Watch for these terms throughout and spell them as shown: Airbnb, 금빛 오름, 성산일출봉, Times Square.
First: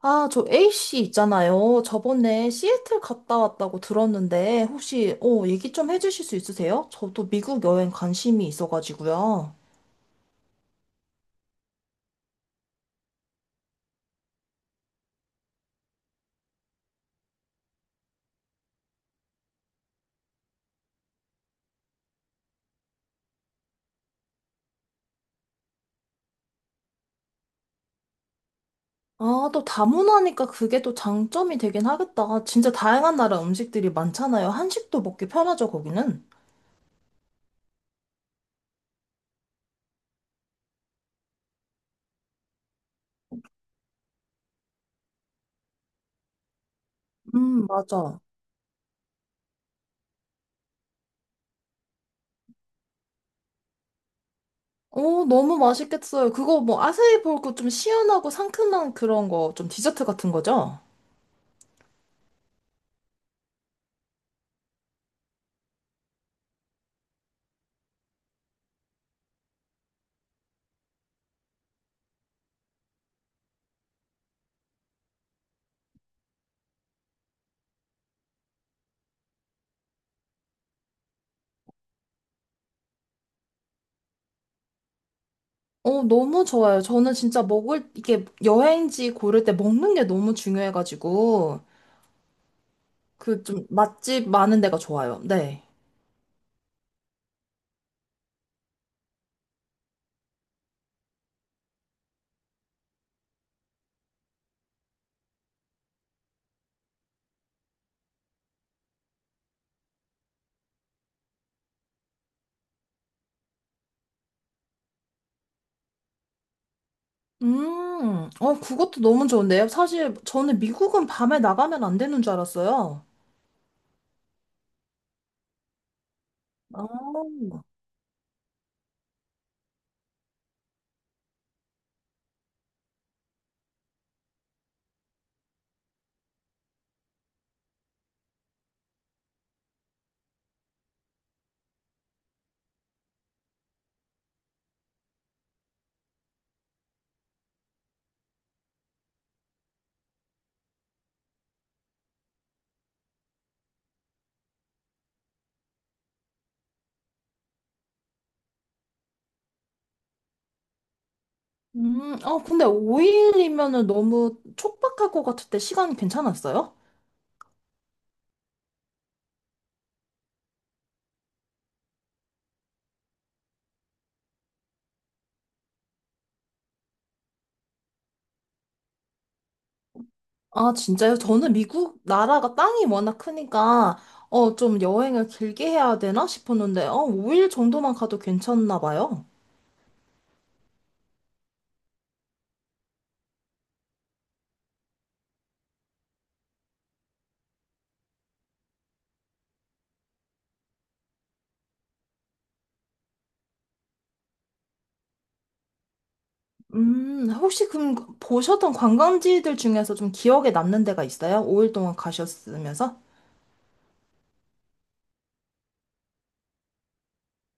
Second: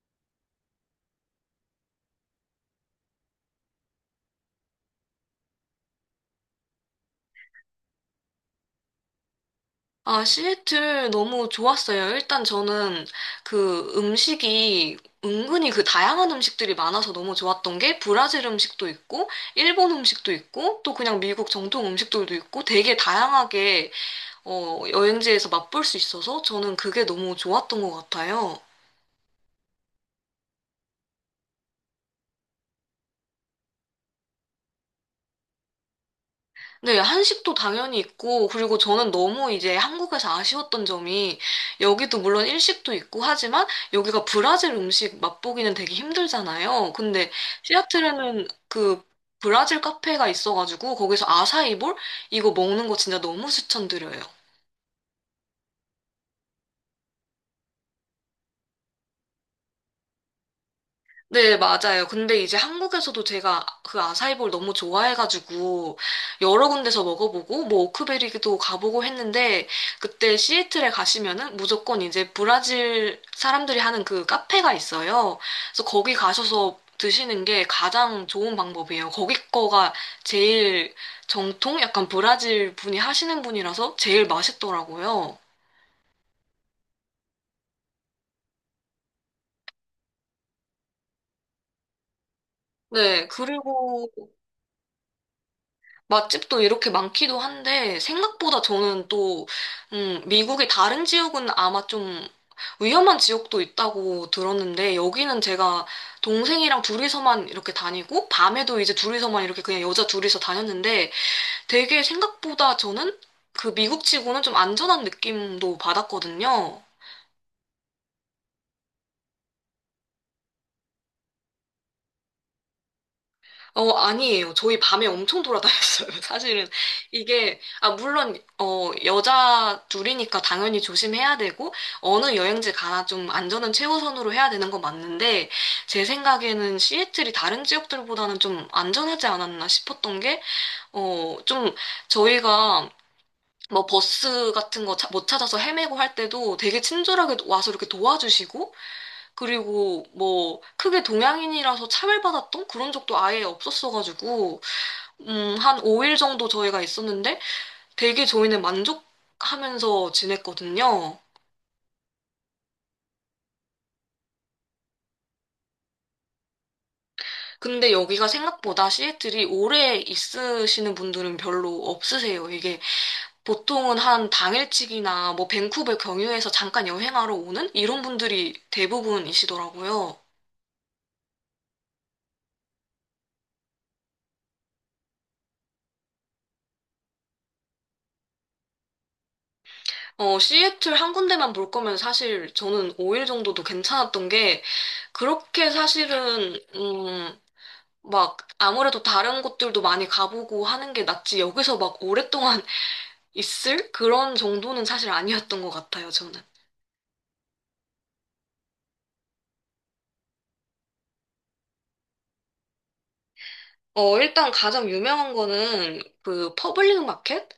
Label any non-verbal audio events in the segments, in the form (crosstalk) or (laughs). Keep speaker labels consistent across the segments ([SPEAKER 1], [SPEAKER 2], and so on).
[SPEAKER 1] 아, 저 A씨 있잖아요. 저번에 시애틀 갔다 왔다고 들었는데, 혹시, 얘기 좀 해주실 수 있으세요? 저도 미국 여행 관심이 있어가지고요.
[SPEAKER 2] 아, 시애틀 너무 좋았어요. 일단 저는 그 음식이 은근히 그 다양한 음식들이 많아서 너무 좋았던 게 브라질 음식도 있고, 일본 음식도 있고, 또 그냥 미국 정통 음식들도 있고, 되게 다양하게 여행지에서 맛볼 수 있어서 저는 그게 너무 좋았던 것 같아요.
[SPEAKER 1] 아, 또 다문화니까 그게 또 장점이 되긴 하겠다. 진짜 다양한 나라 음식들이 많잖아요. 한식도 먹기 편하죠, 거기는.
[SPEAKER 2] 네, 한식도 당연히 있고, 그리고 저는 너무 이제 한국에서 아쉬웠던 점이, 여기도 물론 일식도 있고 하지만, 여기가 브라질 음식 맛보기는 되게 힘들잖아요. 근데
[SPEAKER 1] 맞아.
[SPEAKER 2] 시애틀에는 그 브라질 카페가 있어가지고, 거기서 아사이볼? 이거 먹는 거 진짜 너무 추천드려요.
[SPEAKER 1] 어, 너무 맛있겠어요. 그거 뭐 아세이 볼고 좀 시원하고 상큼한 그런 거, 좀 디저트 같은 거죠?
[SPEAKER 2] 네, 맞아요. 근데 이제 한국에서도 제가 그 아사이볼 너무 좋아해가지고 여러 군데서 먹어보고 뭐 오크베리도 가보고 했는데 그때 시애틀에 가시면은 무조건 이제 브라질 사람들이 하는 그 카페가 있어요. 그래서 거기 가셔서 드시는 게 가장 좋은 방법이에요. 거기 거가 제일 정통? 약간 브라질 분이 하시는 분이라서 제일 맛있더라고요.
[SPEAKER 1] 어, 너무 좋아요. 저는 진짜 먹을, 이게 여행지 고를 때 먹는 게 너무 중요해가지고,
[SPEAKER 2] 네,
[SPEAKER 1] 그 좀
[SPEAKER 2] 그리고
[SPEAKER 1] 맛집 많은 데가 좋아요. 네.
[SPEAKER 2] 맛집도 이렇게 많기도 한데, 생각보다 저는 또, 미국의 다른 지역은 아마 좀 위험한 지역도 있다고 들었는데, 여기는 제가 동생이랑 둘이서만 이렇게 다니고, 밤에도 이제 둘이서만 이렇게 그냥 여자 둘이서 다녔는데, 되게 생각보다 저는 그 미국치고는 좀 안전한 느낌도 받았거든요.
[SPEAKER 1] 그것도 너무 좋은데요. 사실 저는 미국은 밤에 나가면 안 되는 줄 알았어요.
[SPEAKER 2] 어, 아니에요. 저희 밤에 엄청 돌아다녔어요. (laughs) 사실은
[SPEAKER 1] 아,
[SPEAKER 2] 이게, 아, 물론, 여자 둘이니까 당연히 조심해야 되고, 어느 여행지 가나 좀 안전은 최우선으로 해야 되는 건 맞는데, 제 생각에는 시애틀이 다른 지역들보다는 좀 안전하지 않았나 싶었던 게, 어, 좀 저희가 뭐 버스 같은 거 못 찾아서 헤매고 할 때도 되게 친절하게 와서 이렇게 도와주시고, 그리고 뭐 크게 동양인이라서 차별받았던 그런 적도 아예 없었어가지고, 한 5일 정도 저희가 있었는데 되게 저희는 만족하면서 지냈거든요.
[SPEAKER 1] 근데 5일이면은 너무 촉박할 것 같을 때 시간 괜찮았어요?
[SPEAKER 2] 근데 여기가 생각보다 시애틀이 오래 있으시는 분들은 별로 없으세요. 이게 보통은 한 당일치기나 뭐 밴쿠버 경유해서 잠깐 여행하러 오는 이런 분들이 대부분이시더라고요.
[SPEAKER 1] 아, 진짜요? 저는 미국 나라가 땅이 워낙 크니까, 좀 여행을 길게 해야 되나 싶었는데, 5일 정도만 가도 괜찮나 봐요.
[SPEAKER 2] 어, 시애틀 한 군데만 볼 거면 사실 저는 5일 정도도 괜찮았던 게 그렇게 사실은 막 아무래도 다른 곳들도 많이 가보고 하는 게 낫지 여기서 막 오랫동안 (laughs) 있을 그런 정도는 사실 아니었던 것 같아요, 저는.
[SPEAKER 1] 혹시 그럼 보셨던 관광지들 중에서 좀 기억에 남는 데가 있어요? 5일 동안 가셨으면서?
[SPEAKER 2] 어, 일단 가장 유명한 거는 그 퍼블릭 마켓?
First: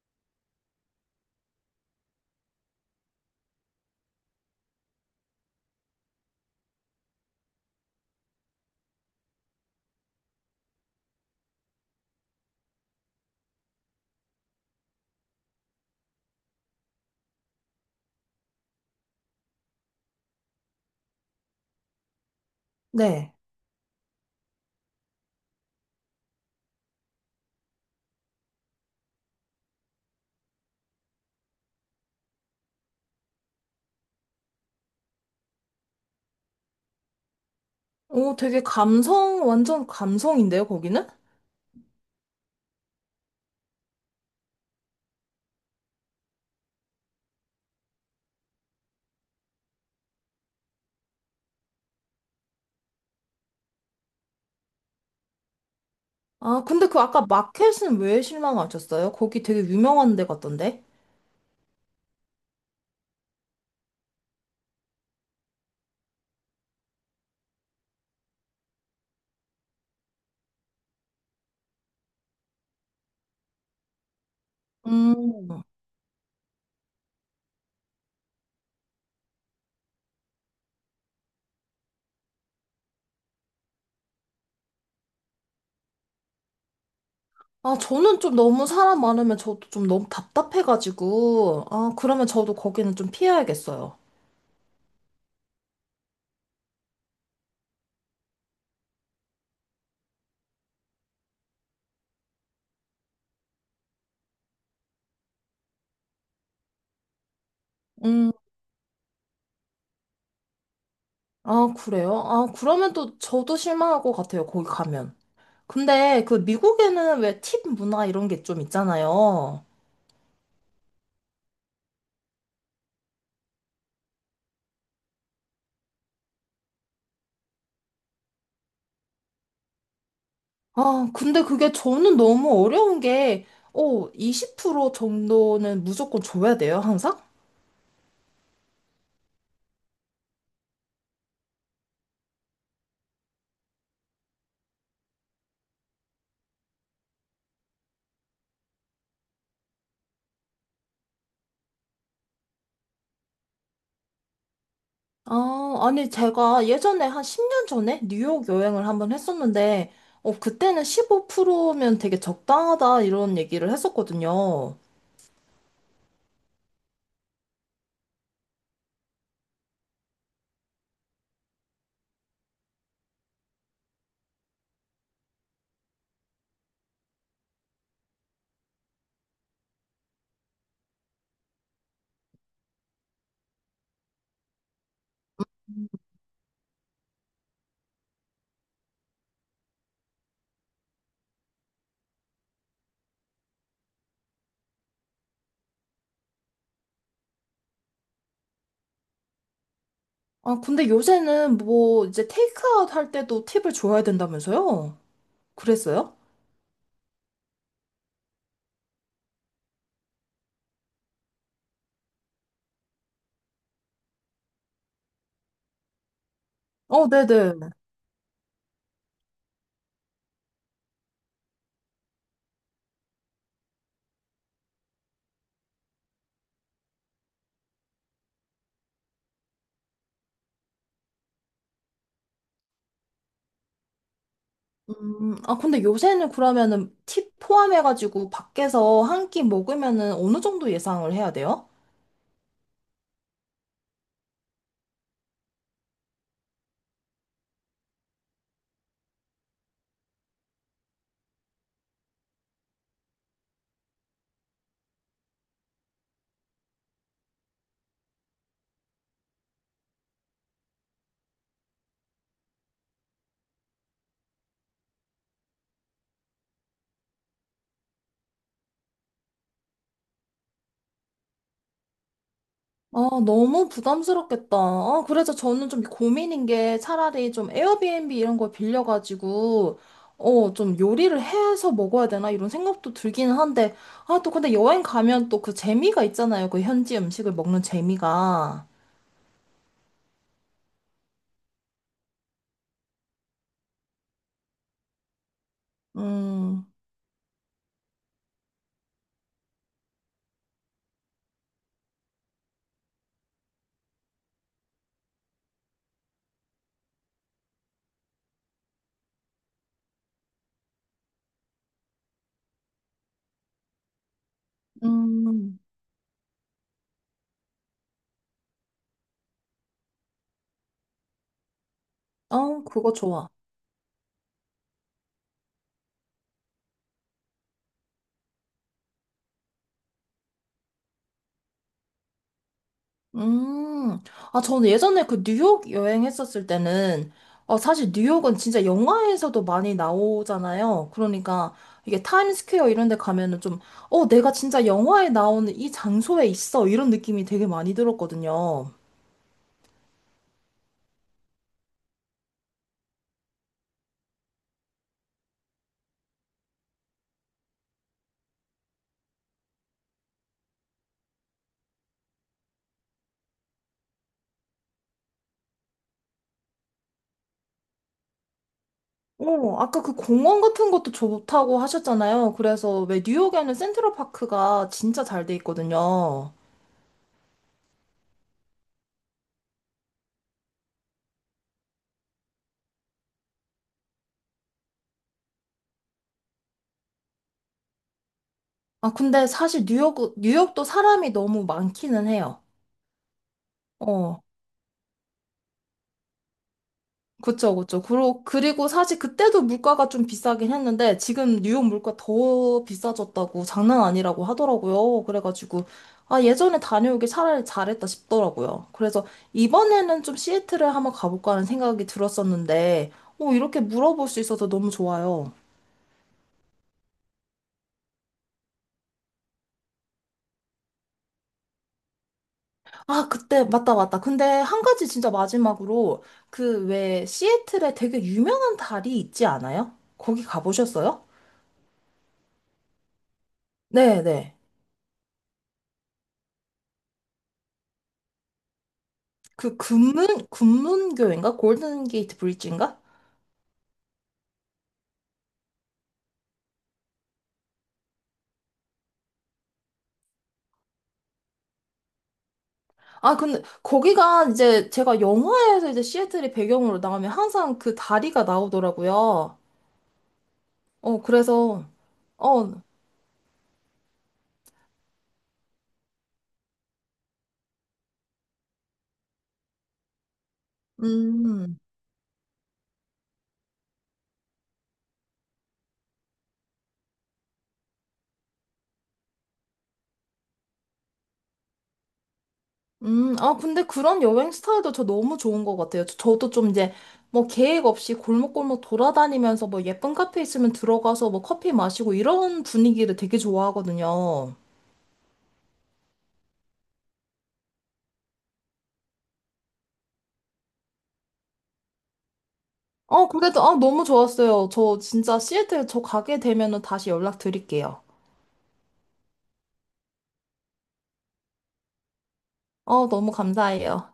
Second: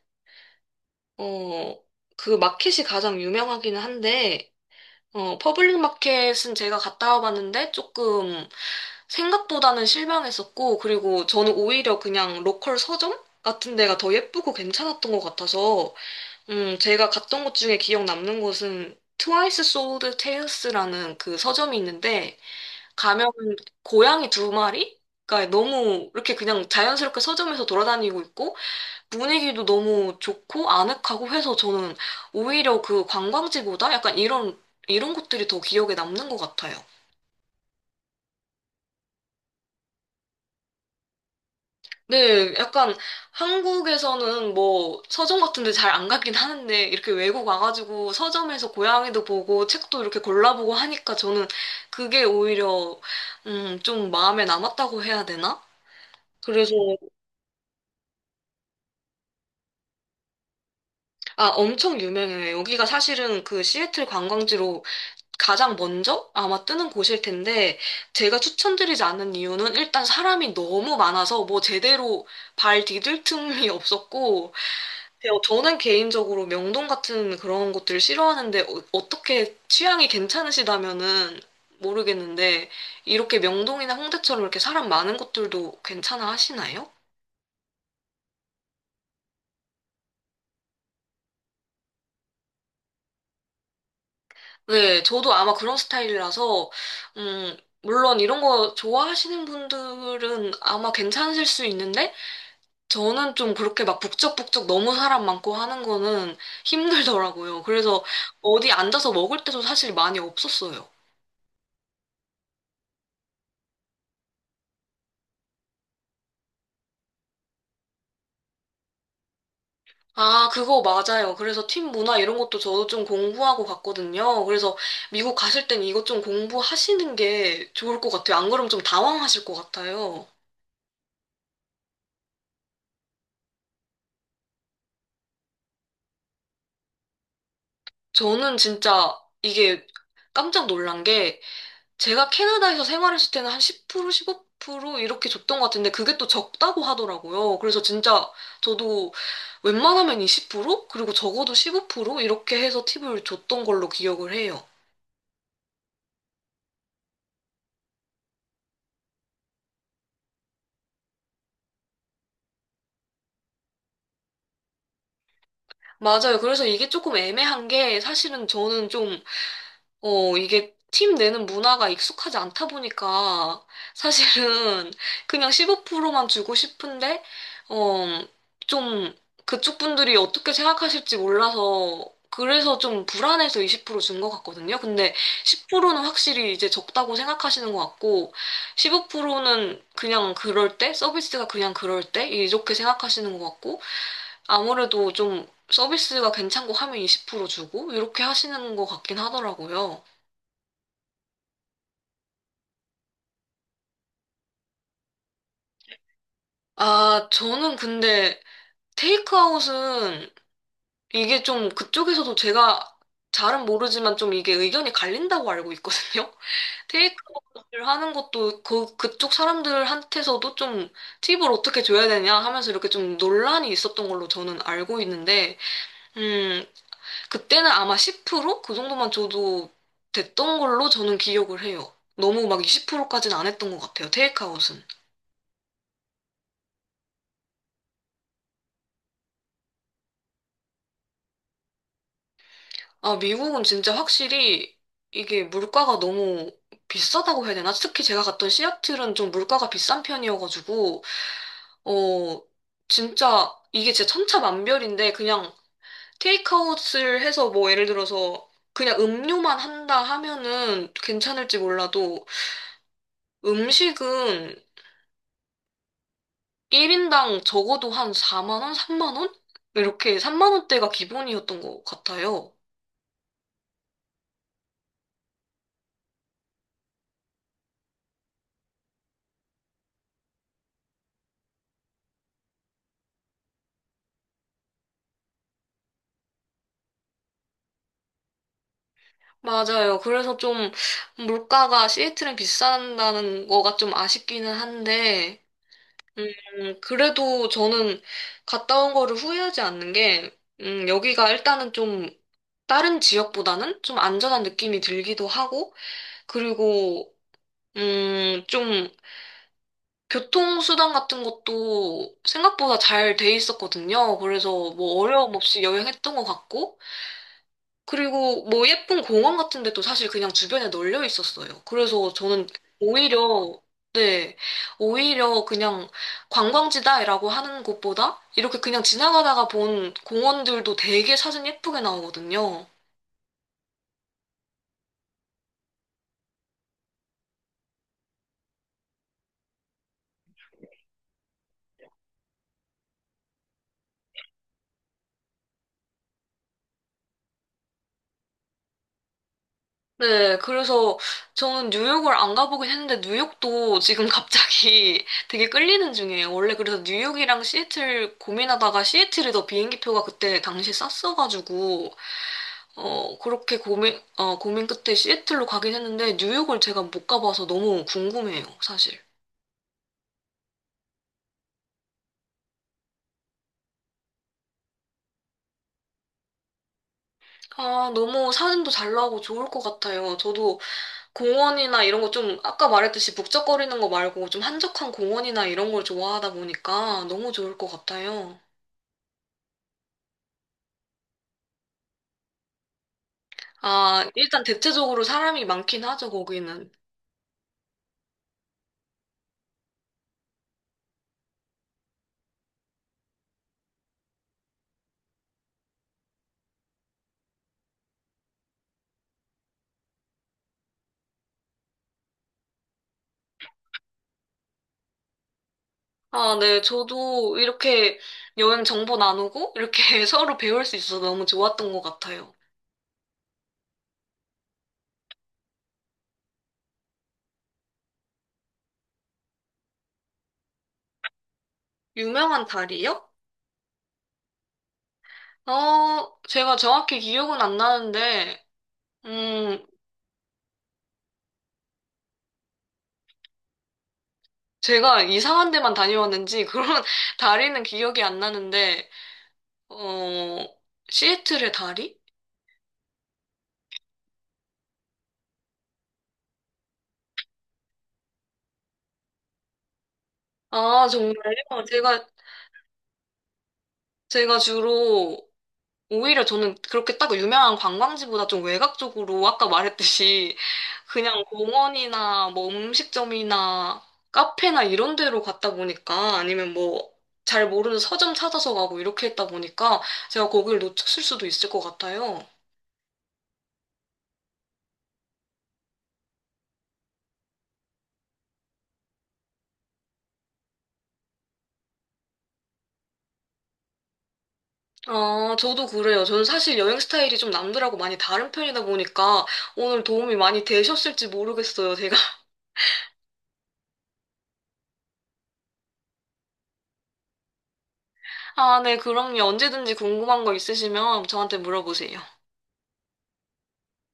[SPEAKER 2] 어, 그 마켓이 가장 유명하기는 한데, 퍼블릭 마켓은 제가 갔다 와봤는데 조금 생각보다는 실망했었고, 그리고 저는 오히려 그냥 로컬 서점 같은 데가 더 예쁘고 괜찮았던 것 같아서 제가 갔던 곳 중에 기억 남는 곳은 트와이스 소울드 테일스라는 그 서점이 있는데 가면
[SPEAKER 1] 네.
[SPEAKER 2] 고양이 두 마리가 너무 이렇게 그냥 자연스럽게 서점에서 돌아다니고 있고 분위기도 너무 좋고 아늑하고 해서 저는 오히려 그 관광지보다 약간 이런 곳들이 더 기억에 남는 것 같아요.
[SPEAKER 1] 오, 되게 감성, 완전 감성인데요, 거기는?
[SPEAKER 2] 네, 약간 한국에서는 뭐 서점 같은 데 잘 안 가긴 하는데 이렇게 외국 와가지고 서점에서 고양이도 보고 책도 이렇게 골라보고 하니까 저는 그게 오히려 좀 마음에 남았다고 해야 되나?
[SPEAKER 1] 아,
[SPEAKER 2] 그래서
[SPEAKER 1] 근데 그 아까 마켓은 왜 실망하셨어요? 거기 되게 유명한 데 같던데?
[SPEAKER 2] 아 엄청 유명해요. 여기가 사실은 그 시애틀 관광지로 가장 먼저 아마 뜨는 곳일 텐데 제가 추천드리지 않는 이유는 일단 사람이 너무 많아서 뭐 제대로 발 디딜 틈이 없었고 네,
[SPEAKER 1] 음.
[SPEAKER 2] 저는 개인적으로 명동 같은 그런 곳들을 싫어하는데 어, 떻게 취향이 괜찮으시다면은 모르겠는데 이렇게 명동이나 홍대처럼 이렇게 사람 많은 곳들도 괜찮아 하시나요?
[SPEAKER 1] 아, 저는 좀 너무 사람 많으면 저도 좀 너무 답답해가지고, 아, 그러면 저도 거기는 좀 피해야겠어요.
[SPEAKER 2] 네, 저도 아마 그런 스타일이라서 음, 물론 이런 거 좋아하시는 분들은 아마 괜찮으실 수 있는데 저는 좀 그렇게 막 북적북적 너무 사람 많고 하는 거는 힘들더라고요. 그래서
[SPEAKER 1] 음.
[SPEAKER 2] 어디 앉아서 먹을 때도 사실 많이 없었어요.
[SPEAKER 1] 아, 그래요? 아, 그러면 또 저도 실망할 것 같아요, 거기 가면. 근데 그 미국에는 왜 팁 문화 이런 게 좀 있잖아요.
[SPEAKER 2] 아, 그거 맞아요. 그래서 팀 문화 이런 것도 저도 좀 공부하고 갔거든요. 그래서 미국 가실 땐 이것 좀 공부하시는 게 좋을 것 같아요. 안 그러면 좀 당황하실 것 같아요.
[SPEAKER 1] 아, 근데 그게 저는 너무 어려운 게, 20% 정도는 무조건 줘야 돼요, 항상?
[SPEAKER 2] 저는 진짜 이게 깜짝 놀란 게 제가 캐나다에서 생활했을 때는 한 10%, 15% 이렇게 줬던 것 같은데 그게 또 적다고 하더라고요. 그래서 진짜 저도 웬만하면 20%? 그리고 적어도 15% 이렇게 해서 팁을 줬던 걸로 기억을 해요.
[SPEAKER 1] 아, 아니, 제가 예전에 한 10년 전에 뉴욕 여행을 한번 했었는데, 그때는 15%면 되게 적당하다, 이런 얘기를 했었거든요.
[SPEAKER 2] 맞아요. 그래서 이게 조금 애매한 게 사실은 저는 좀, 이게 팀 내는 문화가 익숙하지 않다 보니까 사실은 그냥 15%만 주고 싶은데, 어, 좀 그쪽 분들이 어떻게 생각하실지 몰라서 그래서 좀 불안해서 20%준 것 같거든요. 근데 10%는 확실히 이제 적다고 생각하시는 것 같고, 15%는 그냥 그럴 때, 서비스가 그냥 그럴 때, 이렇게 생각하시는 것 같고, 아무래도 좀 서비스가 괜찮고 하면 20% 주고 이렇게 하시는 것 같긴 하더라고요.
[SPEAKER 1] 아, 근데 요새는 뭐, 이제 테이크아웃 할 때도 팁을 줘야 된다면서요? 그랬어요?
[SPEAKER 2] 아, 저는 근데 테이크아웃은 이게 좀 그쪽에서도 제가 잘은 모르지만 좀 이게 의견이 갈린다고 알고 있거든요. (laughs)
[SPEAKER 1] 어, 네네.
[SPEAKER 2] 테이크아웃을 하는 것도 그쪽 사람들한테서도 좀 팁을 어떻게 줘야 되냐 하면서 이렇게 좀 논란이 있었던 걸로 저는 알고 있는데, 음, 그때는 아마 10%그 정도만 줘도 됐던 걸로 저는 기억을 해요. 너무 막 20%까지는 안 했던 것 같아요. 테이크아웃은.
[SPEAKER 1] 아, 근데 요새는 그러면은 팁 포함해가지고 밖에서 한 끼 먹으면은 어느 정도 예상을 해야 돼요?
[SPEAKER 2] 아, 미국은 진짜 확실히 이게 물가가 너무 비싸다고 해야 되나? 특히 제가 갔던 시애틀은 좀 물가가 비싼 편이어가지고, 어, 진짜 이게 진짜 천차만별인데 그냥 테이크아웃을 해서 뭐 예를 들어서 그냥 음료만 한다 하면은 괜찮을지 몰라도 음식은 1인당 적어도 한 4만 원, 3만 원? 이렇게 3만 원대가 기본이었던 것 같아요.
[SPEAKER 1] 아, 너무 부담스럽겠다. 아, 그래서 저는 좀 고민인 게 차라리 좀 에어비앤비 이런 걸 빌려가지고, 좀 요리를 해서 먹어야 되나 이런 생각도 들기는 한데, 아, 또 근데 여행 가면 또 그 재미가 있잖아요. 그 현지 음식을 먹는 재미가.
[SPEAKER 2] 맞아요. 그래서 좀 물가가 시애틀은 비싼다는 거가 좀 아쉽기는 한데,
[SPEAKER 1] 음,
[SPEAKER 2] 그래도 저는 갔다 온 거를 후회하지 않는 게, 여기가 일단은 좀 다른 지역보다는 좀 안전한 느낌이 들기도 하고, 그리고 좀 교통수단 같은 것도 생각보다 잘 돼 있었거든요. 그래서 뭐 어려움
[SPEAKER 1] 음,
[SPEAKER 2] 없이 여행했던 것 같고, 그리고 뭐 예쁜 공원 같은 데도 사실 그냥 주변에 널려 있었어요. 그래서 저는
[SPEAKER 1] 어, 그거 좋아.
[SPEAKER 2] 오히려, 네, 오히려 그냥 관광지다라고 하는 곳보다 이렇게 그냥 지나가다가 본 공원들도 되게 사진 예쁘게 나오거든요.
[SPEAKER 1] 음, 아, 저는 예전에 그 뉴욕 여행했었을 때는, 사실 뉴욕은 진짜 영화에서도 많이 나오잖아요. 그러니까 이게 타임스퀘어 이런 데 가면은 좀, 내가 진짜 영화에 나오는 이 장소에 있어. 이런 느낌이 되게 많이 들었거든요.
[SPEAKER 2] 네, 그래서 저는 뉴욕을 안 가보긴 했는데 뉴욕도 지금 갑자기 (laughs) 되게 끌리는 중이에요. 원래 그래서 뉴욕이랑 시애틀 고민하다가 시애틀이 더 비행기표가 그때 당시 쌌어가지고 그렇게 고민 끝에 시애틀로 가긴 했는데 뉴욕을 제가 못 가봐서 너무 궁금해요, 사실.
[SPEAKER 1] 어, 아까 그 공원 같은 것도 좋다고 하셨잖아요. 그래서 왜 뉴욕에는 센트럴 파크가 진짜 잘 돼 있거든요.
[SPEAKER 2] 아, 너무 사진도 잘 나오고 좋을 것 같아요. 저도 공원이나 이런 거 좀 아까 말했듯이 북적거리는 거 말고 좀 한적한 공원이나 이런 걸 좋아하다 보니까 너무 좋을 것 같아요.
[SPEAKER 1] 아, 근데 사실 뉴욕, 뉴욕도 사람이 너무 많기는 해요.
[SPEAKER 2] 아,
[SPEAKER 1] 어.
[SPEAKER 2] 일단 대체적으로 사람이 많긴 하죠, 거기는.
[SPEAKER 1] 그쵸. 그리고 사실 그때도 물가가 좀 비싸긴 했는데 지금 뉴욕 물가 더 비싸졌다고 장난 아니라고 하더라고요. 그래가지고 아, 예전에 다녀오길 차라리 잘했다 싶더라고요. 그래서 이번에는 좀 시애틀에 한번 가볼까 하는 생각이 들었었는데 오, 이렇게 물어볼 수 있어서 너무 좋아요.
[SPEAKER 2] 아, 네. 저도 이렇게 여행 정보 나누고 이렇게 (laughs) 서로 배울 수 있어서 너무 좋았던 것 같아요.
[SPEAKER 1] 아, 그때 맞다, 맞다. 근데 한 가지 진짜 마지막으로 그 왜 시애틀에 되게 유명한 달이 있지 않아요? 거기 가보셨어요?
[SPEAKER 2] 유명한 다리요?
[SPEAKER 1] 네, 네.
[SPEAKER 2] 어, 제가 정확히 기억은 안 나는데,
[SPEAKER 1] 그
[SPEAKER 2] 음,
[SPEAKER 1] 금문 금문교인가? 골든 게이트 브릿지인가?
[SPEAKER 2] 제가 이상한 데만 다녀왔는지 그런 (laughs) 다리는 기억이 안 나는데, 어, 시애틀의 다리?
[SPEAKER 1] 아 근데 거기가 이제 제가 영화에서 이제 시애틀이 배경으로 나오면 항상 그 다리가 나오더라고요.
[SPEAKER 2] 아,
[SPEAKER 1] 어
[SPEAKER 2] 정말요?
[SPEAKER 1] 그래서
[SPEAKER 2] 제가,
[SPEAKER 1] 어
[SPEAKER 2] 제가 주로 오히려 저는 그렇게 딱 유명한 관광지보다 좀 외곽적으로 아까 말했듯이 그냥
[SPEAKER 1] 음.
[SPEAKER 2] 공원이나 뭐 음식점이나 카페나 이런 데로 갔다 보니까 아니면 뭐 잘 모르는 서점 찾아서 가고 이렇게 했다 보니까 제가 거기를 놓쳤을 수도 있을 것 같아요.
[SPEAKER 1] 아, 근데 그런 여행 스타일도 저 너무 좋은 것 같아요. 저도 좀 이제 뭐 계획 없이 골목골목 돌아다니면서 뭐 예쁜 카페 있으면 들어가서 뭐 커피 마시고 이런 분위기를 되게 좋아하거든요.
[SPEAKER 2] 아, 저도 그래요. 저는 사실 여행 스타일이 좀 남들하고 많이 다른 편이다 보니까 오늘 도움이 많이 되셨을지 모르겠어요, 제가. (laughs)
[SPEAKER 1] 어, 그래도, 아, 너무 좋았어요. 저 진짜 시애틀 저 가게 되면은 다시 연락드릴게요.
[SPEAKER 2] 아, 네, 그럼요. 언제든지 궁금한 거 있으시면 저한테 물어보세요.
[SPEAKER 1] 어, 너무 감사해요.